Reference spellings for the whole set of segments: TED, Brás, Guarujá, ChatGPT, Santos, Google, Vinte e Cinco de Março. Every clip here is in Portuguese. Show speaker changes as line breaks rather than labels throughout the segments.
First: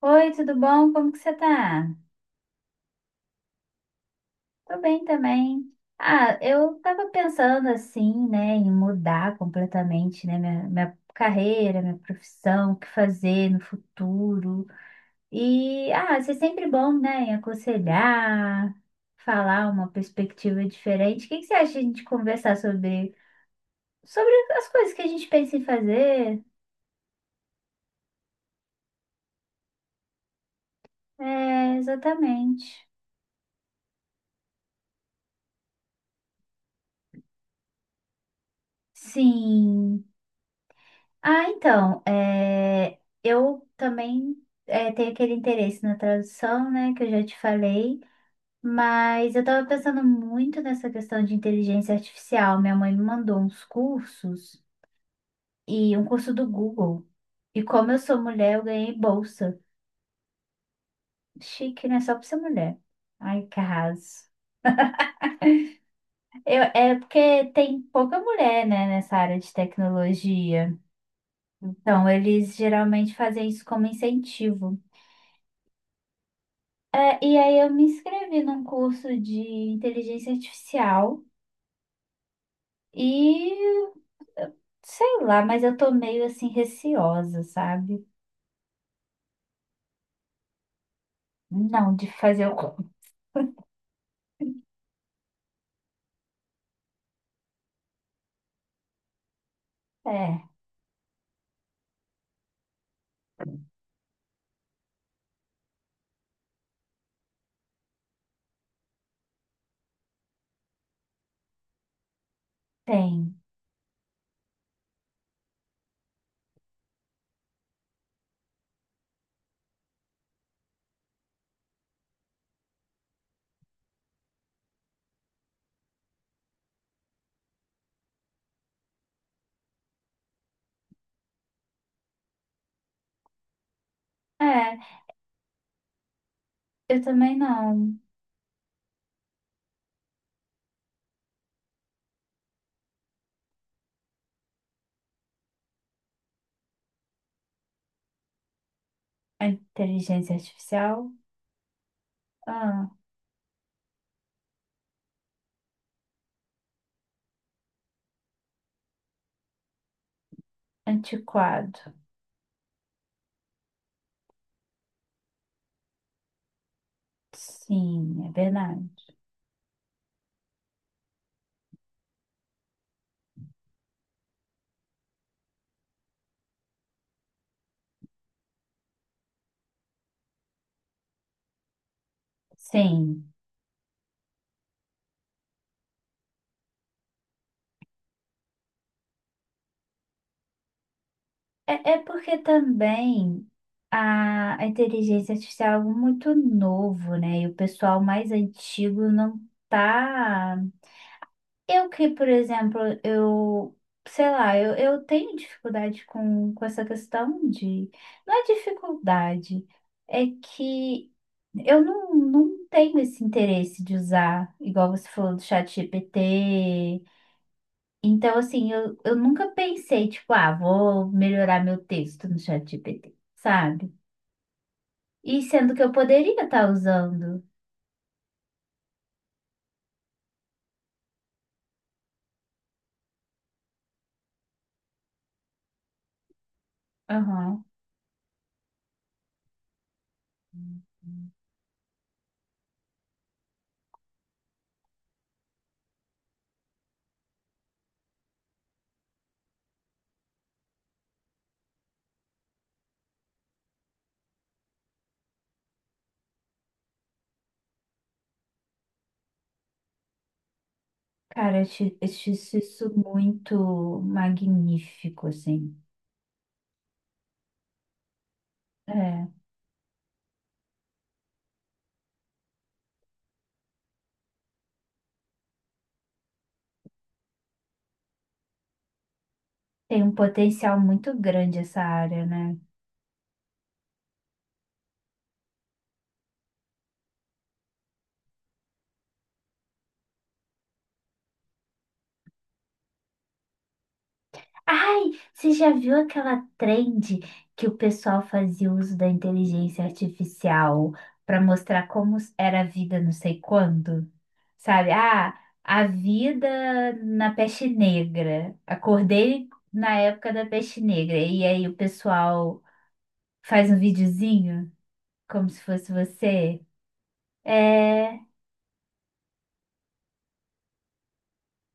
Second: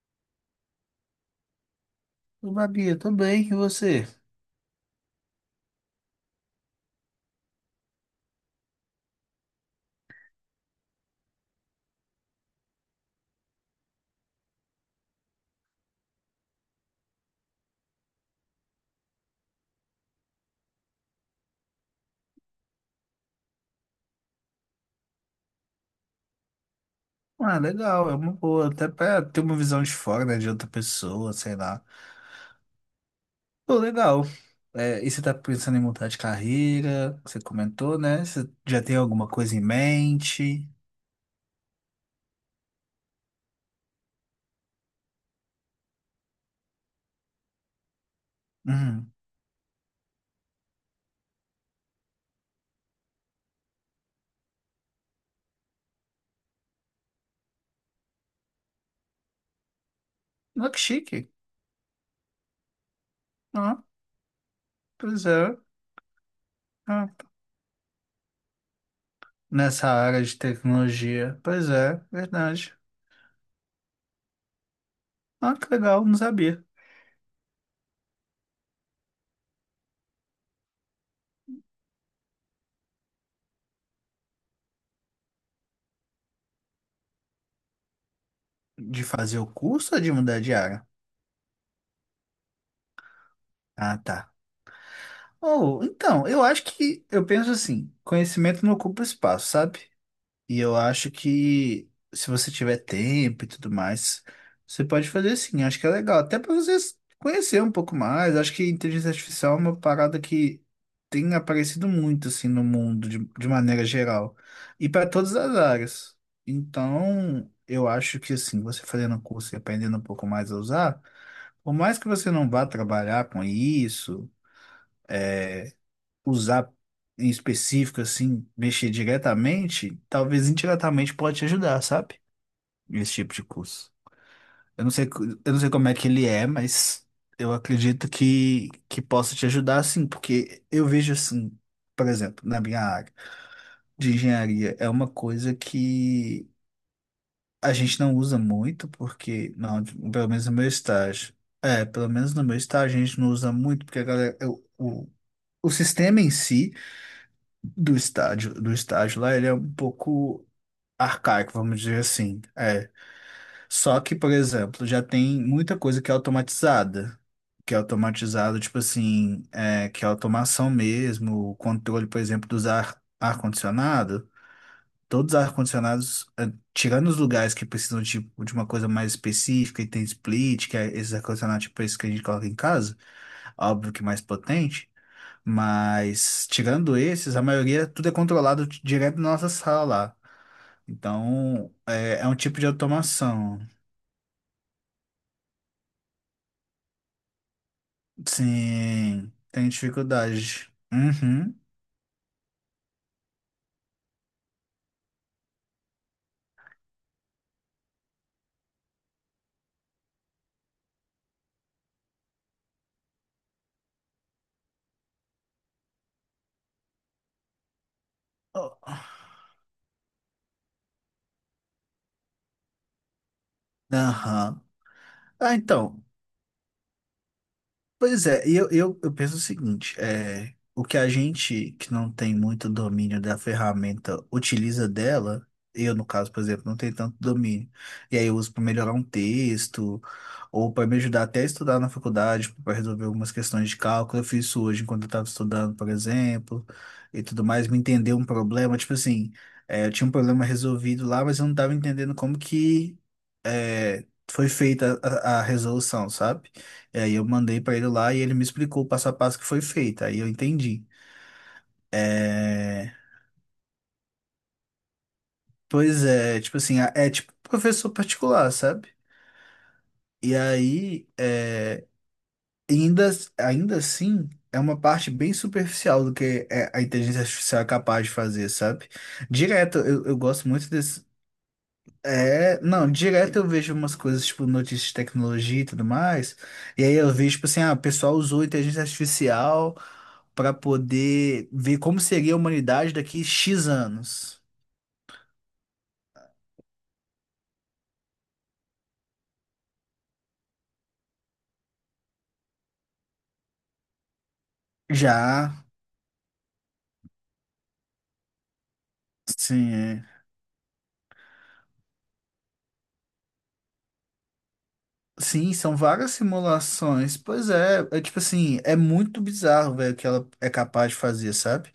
Oi, tudo bom? Como que você tá?
Ô, Babi, eu tô bem, e você?
Tô bem também. Eu tava pensando assim, né, em mudar completamente, né, minha carreira, minha profissão, o que fazer no futuro. E, isso é sempre bom, né, em aconselhar, falar uma perspectiva diferente. O que que você acha de a gente conversar sobre as coisas que a gente pensa em fazer?
Ah, legal, é uma boa, até pra ter uma visão de fora, né, de outra pessoa, sei
É,
lá.
exatamente.
Pô, legal. É, e você tá pensando em mudar de carreira? Você comentou, né? Você já tem alguma coisa em
Sim.
mente?
Ah, então, é, eu também tenho aquele interesse na tradução, né, que eu já te falei,
Hum,
mas eu estava pensando muito nessa questão de inteligência artificial. Minha mãe me mandou uns cursos e um curso do Google. E como eu sou mulher, eu ganhei bolsa.
olha que chique.
Chique, né? Só por ser mulher. Ai, que
Ah,
arraso.
pois é.
É
Ah,
porque tem pouca mulher, né, nessa área de
nessa área de
tecnologia.
tecnologia. Pois é,
Então, eles
verdade.
geralmente fazem isso como incentivo.
Ah, que legal, não sabia.
É, e aí eu me inscrevi num curso de inteligência artificial e eu- sei lá, mas eu tô meio assim receosa, sabe?
De fazer o curso ou de mudar de área?
Não, de fazer o curso.
Ah, tá. Oh, então, eu penso assim, conhecimento não ocupa espaço, sabe?
É,
E eu acho que se você tiver tempo e tudo mais, você pode fazer sim, acho que é legal, até para você conhecer um pouco mais, acho que inteligência artificial é uma parada que tem aparecido muito, assim, no mundo,
tem.
de maneira geral, e para todas as áreas. Então, eu acho que, assim, você fazendo um curso e aprendendo um pouco mais a usar, por mais que você não vá trabalhar com isso, usar em específico, assim, mexer diretamente, talvez indiretamente pode te ajudar, sabe? Esse tipo de curso.
É,
Eu não sei, eu não sei como é que ele é,
eu
mas
também
eu
não.
acredito que possa te ajudar, sim, porque eu vejo assim, por exemplo, na minha área de engenharia, é uma coisa que a gente não usa muito,
A
porque, não, pelo
inteligência
menos no meu
artificial?
estágio. É, pelo menos no meu
Ah,
estágio a gente não usa muito, porque a galera, o, o o sistema em si. Do estádio, do estádio lá, ele é um pouco arcaico,
antiquado.
vamos dizer assim. É. Só que, por exemplo, já tem muita coisa que é automatizada. Que é
Sim, é
automatizada, tipo
verdade.
assim, é, que é automação mesmo, o controle, por exemplo, dos ar, ar-condicionado. Todos os ar-condicionados, é, tirando os lugares que precisam de uma coisa mais específica, e tem split, que é esses ar-condicionados, tipo esse que a gente coloca em casa,
Sim.
óbvio que mais potente. Mas, tirando esses, a maioria tudo é controlado direto na nossa sala lá. Então,
É, é
é, é um
porque
tipo de
também
automação.
a inteligência artificial é algo muito novo, né? E o pessoal mais antigo
Sim,
não
tem
tá.
dificuldade. Uhum.
Eu que, por exemplo, eu, sei lá, eu tenho dificuldade com essa questão de. Não é dificuldade, é que eu não, não tenho esse interesse de usar, igual você falou do chat GPT. Então, assim,
Oh,
eu nunca pensei, tipo, ah, vou melhorar meu texto no chat GPT, sabe?
aham.
E
Ah,
sendo que eu
então.
poderia estar usando.
Pois é, e eu penso o seguinte, é, o que a gente que não tem muito domínio da ferramenta utiliza dela, eu no caso, por exemplo, não tenho tanto
Aham.
domínio, e aí eu uso para melhorar um texto, ou para me ajudar até a estudar na faculdade, para resolver algumas questões de cálculo, eu fiz isso hoje enquanto eu estava estudando, por exemplo, e tudo mais, me entender um problema, tipo assim, é, eu tinha um problema resolvido lá, mas eu não estava entendendo como que é, foi feita a resolução, sabe? É, e aí eu mandei pra ele lá e ele me explicou o passo a passo que foi feito. Aí eu entendi.
Cara, eu acho isso
É...
muito magnífico, assim.
Pois é, tipo assim, é tipo professor particular, sabe?
É,
E aí, é... ainda, ainda assim, é uma parte bem superficial do a inteligência artificial é capaz de fazer, sabe? Direto,
tem um
eu gosto muito
potencial
desse.
muito grande essa área, né?
É, não, direto eu vejo umas coisas, tipo, notícias de tecnologia e tudo mais. E aí eu vejo, tipo assim, ah, o pessoal usou inteligência artificial para poder ver como seria a humanidade daqui X anos.
Ai, você já viu aquela trend que o pessoal fazia uso da inteligência artificial para mostrar como era a vida não sei quando? Sabe? Ah,
Já,
a vida na peste negra. Acordei
sim,
na
é.
época da peste negra. E aí o pessoal faz um videozinho como
Sim,
se
são
fosse
várias
você.
simulações. Pois é, é
É,
tipo
é,
assim, é muito bizarro, velho, o que ela é capaz de fazer, sabe?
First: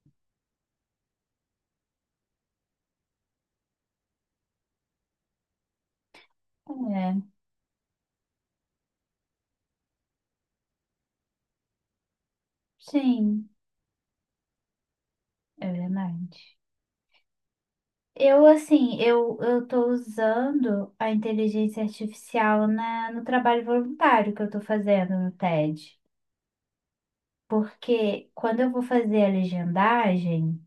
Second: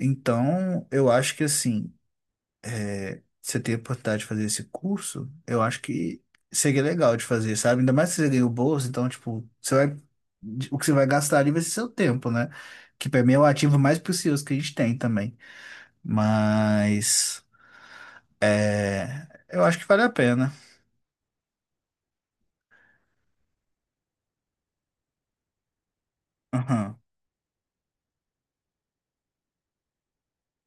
Então, eu acho que assim, você ter a oportunidade de fazer esse curso, eu acho que seria legal de fazer, sabe? Ainda mais se você ganha o bolso, então, tipo, você vai, o que você vai gastar ali vai ser seu tempo, né? Que pra mim é o
sim,
ativo mais precioso que a gente tem também.
é verdade.
Mas. Eu
Eu
acho
tô
que vale a pena.
usando a inteligência artificial no trabalho voluntário que eu tô fazendo no TED.
Aham,
Porque quando eu vou fazer a legendagem,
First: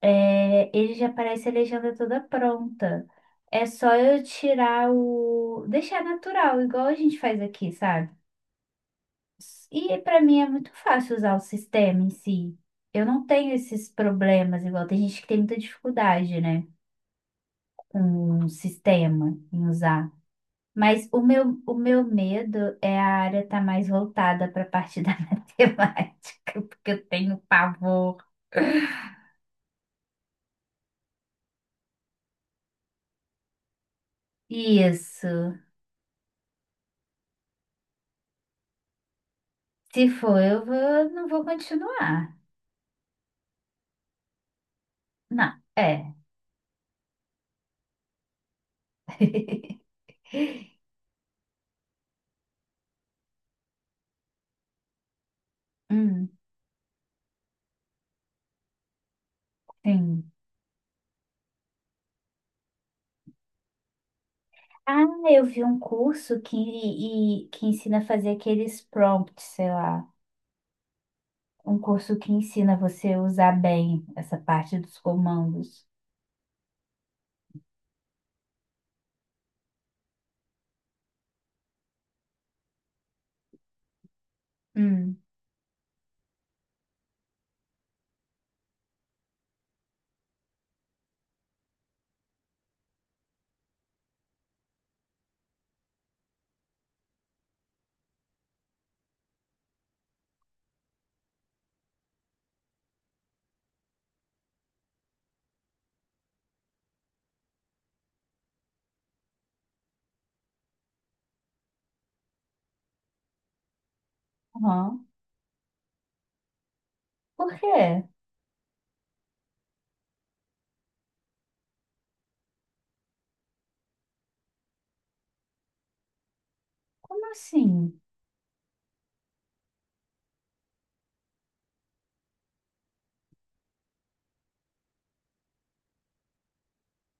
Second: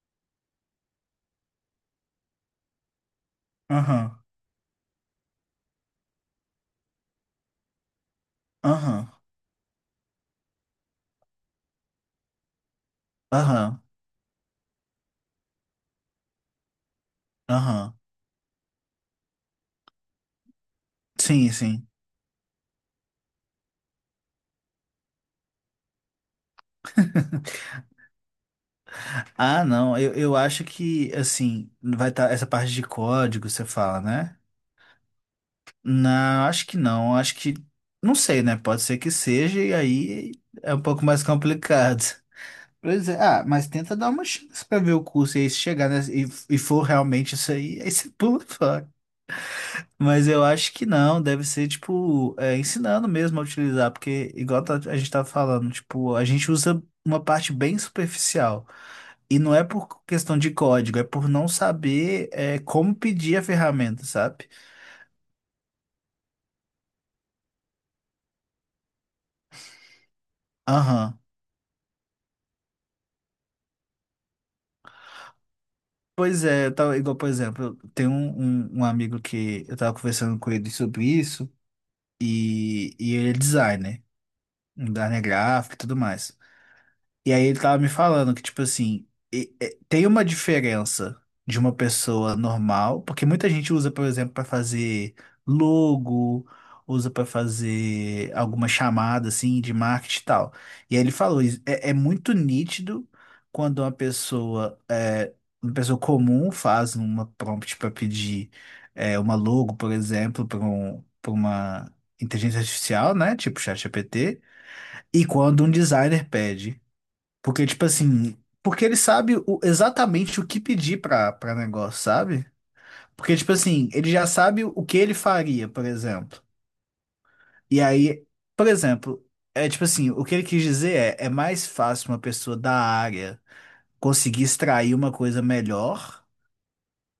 é, ele já aparece a legenda toda pronta. É só
aham,
eu tirar o... Deixar natural, igual a gente faz aqui, sabe?
aham,
E para mim é muito fácil usar o sistema em si. Eu não tenho
aham,
esses problemas, igual tem gente que tem muita dificuldade, né?
aham.
Com o sistema em usar. Mas
Sim,
o
sim.
meu medo é a área estar mais voltada para a parte da matemática, porque eu tenho pavor.
Ah, não, eu acho que, assim, vai estar essa parte de código, você fala, né?
Isso.
Não, acho que não, acho que, não sei, né? Pode ser que seja, e
Se
aí
for, eu
é um pouco
vou,
mais
não vou
complicado.
continuar.
Pois é, ah, mas tenta dar uma chance pra ver o curso, e aí
Não,
se chegar, né?
é.
E for realmente isso aí, aí você pula fora. Mas eu acho que não, deve ser, tipo, é, ensinando mesmo a utilizar, porque, a gente tá falando, tipo, a
Hum,
gente usa uma parte bem superficial. E não é por
sim.
questão de código, é por não saber, é, como pedir a ferramenta, sabe?
Ah, eu vi um curso que ensina a fazer aqueles prompts, sei lá.
Aham.
Um curso que ensina você a usar bem essa parte dos comandos.
Pois é, eu tava, igual, por exemplo, eu tenho um amigo que eu tava conversando com ele sobre isso, e ele é designer, um
Hum.
designer gráfico e tudo mais. E aí ele tava me falando que, tipo assim, tem uma diferença de uma pessoa normal, porque muita gente usa, por exemplo, para fazer logo, usa para fazer alguma chamada assim de marketing e tal. E aí ele falou, isso é, é muito nítido quando uma pessoa, é, uma pessoa comum faz uma prompt para pedir é, uma logo, por exemplo, para uma inteligência artificial, né? Tipo ChatGPT,
Aham.
e quando um designer pede.
Por
Porque,
quê?
tipo assim, porque ele sabe exatamente o que pedir pra negócio, sabe? Porque, tipo assim, ele já sabe o que ele faria, por exemplo.
Como
E
assim?
aí, por exemplo, é tipo assim, o que ele quis dizer é, é mais fácil uma pessoa da área conseguir extrair uma coisa melhor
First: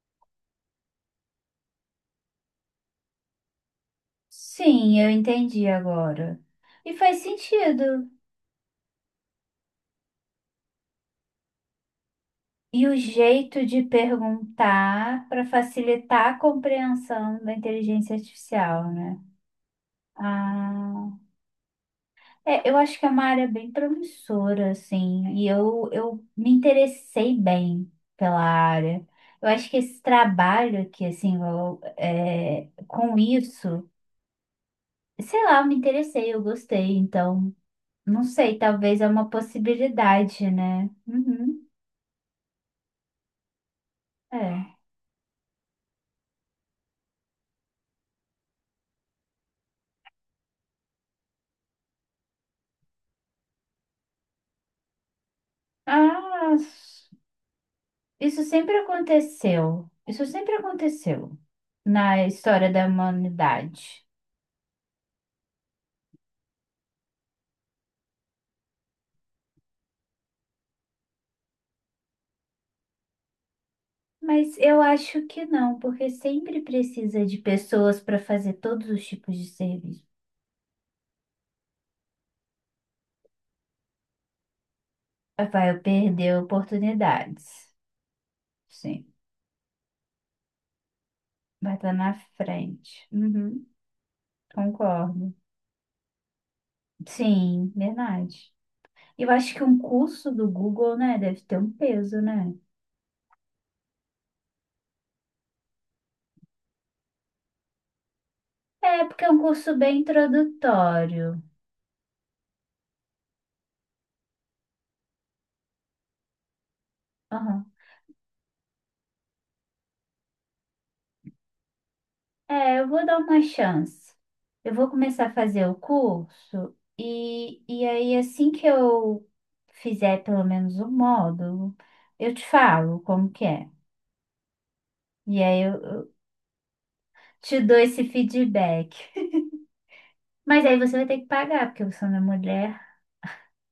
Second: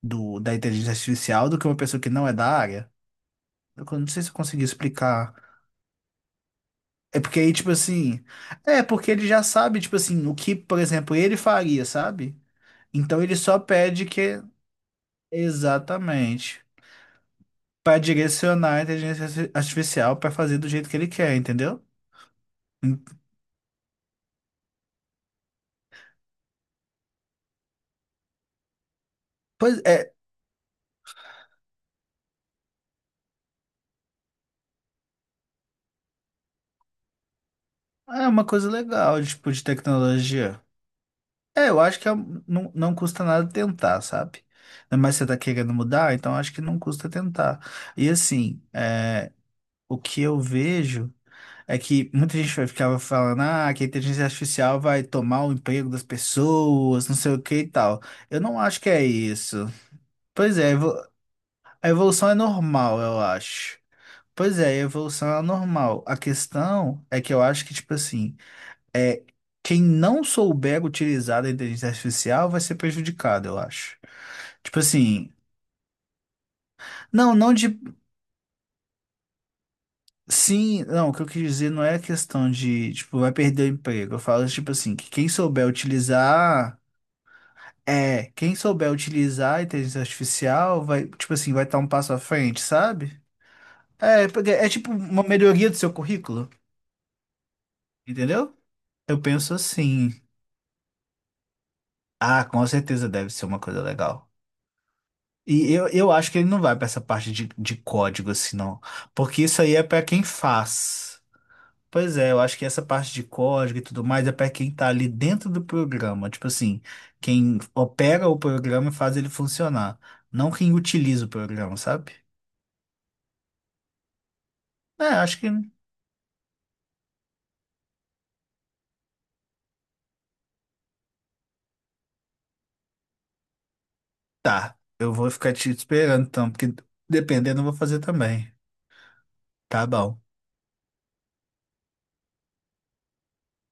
do, da inteligência artificial do que uma pessoa que não é da área. Eu não sei se eu consegui
Sim, eu
explicar.
entendi agora. E faz
É porque aí, tipo
sentido.
assim, é porque ele já sabe, tipo assim, o que, por exemplo, ele faria, sabe?
E o
Então ele só
jeito de
pede que
perguntar para facilitar a
exatamente.
compreensão da
Para
inteligência
direcionar a
artificial, né?
inteligência artificial para fazer do jeito que ele
Ah,
quer, entendeu?
é, eu acho
Hum,
que é uma área bem promissora, assim, e eu me interessei bem pela área. Eu acho que
Pois
esse
é,
trabalho aqui, assim, eu, é, com isso, sei lá, eu me interessei, eu gostei, então, não
é uma
sei,
coisa
talvez é
legal,
uma
tipo, de
possibilidade,
tecnologia.
né? Uhum.
É, eu acho que não, não custa nada tentar, sabe?
É.
Mas você tá querendo mudar, então acho que não custa tentar. E assim, é, o que eu vejo é que muita gente ficava falando, ah, que a inteligência artificial vai tomar o emprego das
Ah,
pessoas, não sei o que e tal. Eu
isso
não
sempre
acho que é isso.
aconteceu. Isso sempre
Pois é,
aconteceu
a
na
evolução é
história da
normal, eu acho.
humanidade.
Pois é, a evolução é normal. A questão é que eu acho que, tipo assim, é quem não souber utilizar a inteligência artificial vai ser prejudicado, eu acho.
Mas
Tipo
eu acho
assim,
que não, porque sempre precisa
não,
de
não de.
pessoas para fazer todos os tipos de serviço.
Sim, não, o que eu quis dizer não é questão de, tipo, vai perder o emprego. Eu falo, tipo assim, que quem souber
Vai perder
utilizar.
oportunidades.
É, quem souber
Sim,
utilizar a inteligência artificial vai, tipo assim, vai
vai
estar um
estar na
passo à frente,
frente.
sabe?
Uhum,
É, porque é tipo uma
concordo.
melhoria do seu currículo,
Sim, verdade.
entendeu? Eu
Eu
penso
acho que um
assim,
curso do Google, né, deve ter um peso,
ah,
né?
com certeza deve ser uma coisa legal. E eu acho que ele não vai pra essa parte de código assim, não.
É, porque é um
Porque isso
curso
aí é
bem
pra quem faz.
introdutório.
Pois é, eu acho que essa parte de código e tudo mais é pra quem tá ali dentro do programa. Tipo assim, quem
Aham.
opera o programa e faz ele funcionar. Não quem utiliza o programa, sabe?
É, eu vou dar uma chance. Eu vou
É,
começar a
acho que
fazer o curso e aí assim que eu fizer pelo menos um módulo, eu te falo como que é.
tá. Eu vou
E
ficar
aí
te
eu
esperando então, porque
te
dependendo eu vou
dou
fazer
esse
também.
feedback.
Tá bom.
Mas aí você vai ter que pagar, porque você não é mulher.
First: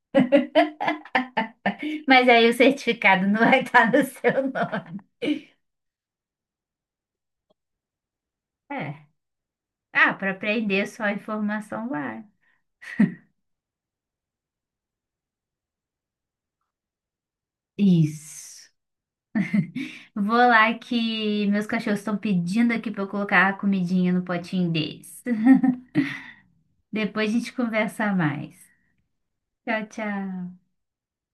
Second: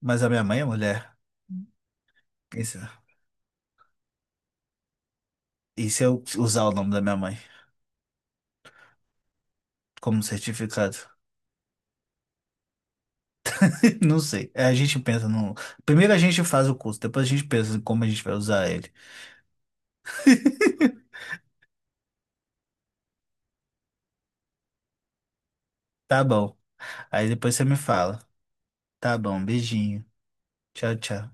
Mas a minha mãe é mulher.
Mas aí o
Isso.
certificado não vai estar no seu nome.
E se eu usar o nome da minha mãe
É. Ah,
como
para aprender
certificado?
só a informação vai.
Não sei. É, a gente pensa no. Primeiro a gente faz o curso, depois a gente pensa em como a gente vai usar
Isso.
ele.
Vou lá que meus cachorros estão pedindo aqui para eu colocar a comidinha no potinho deles.
Tá bom.
Depois
Aí
a gente
depois você me
conversa
fala.
mais.
Tá bom,
Tchau,
beijinho.
tchau.
Tchau, tchau.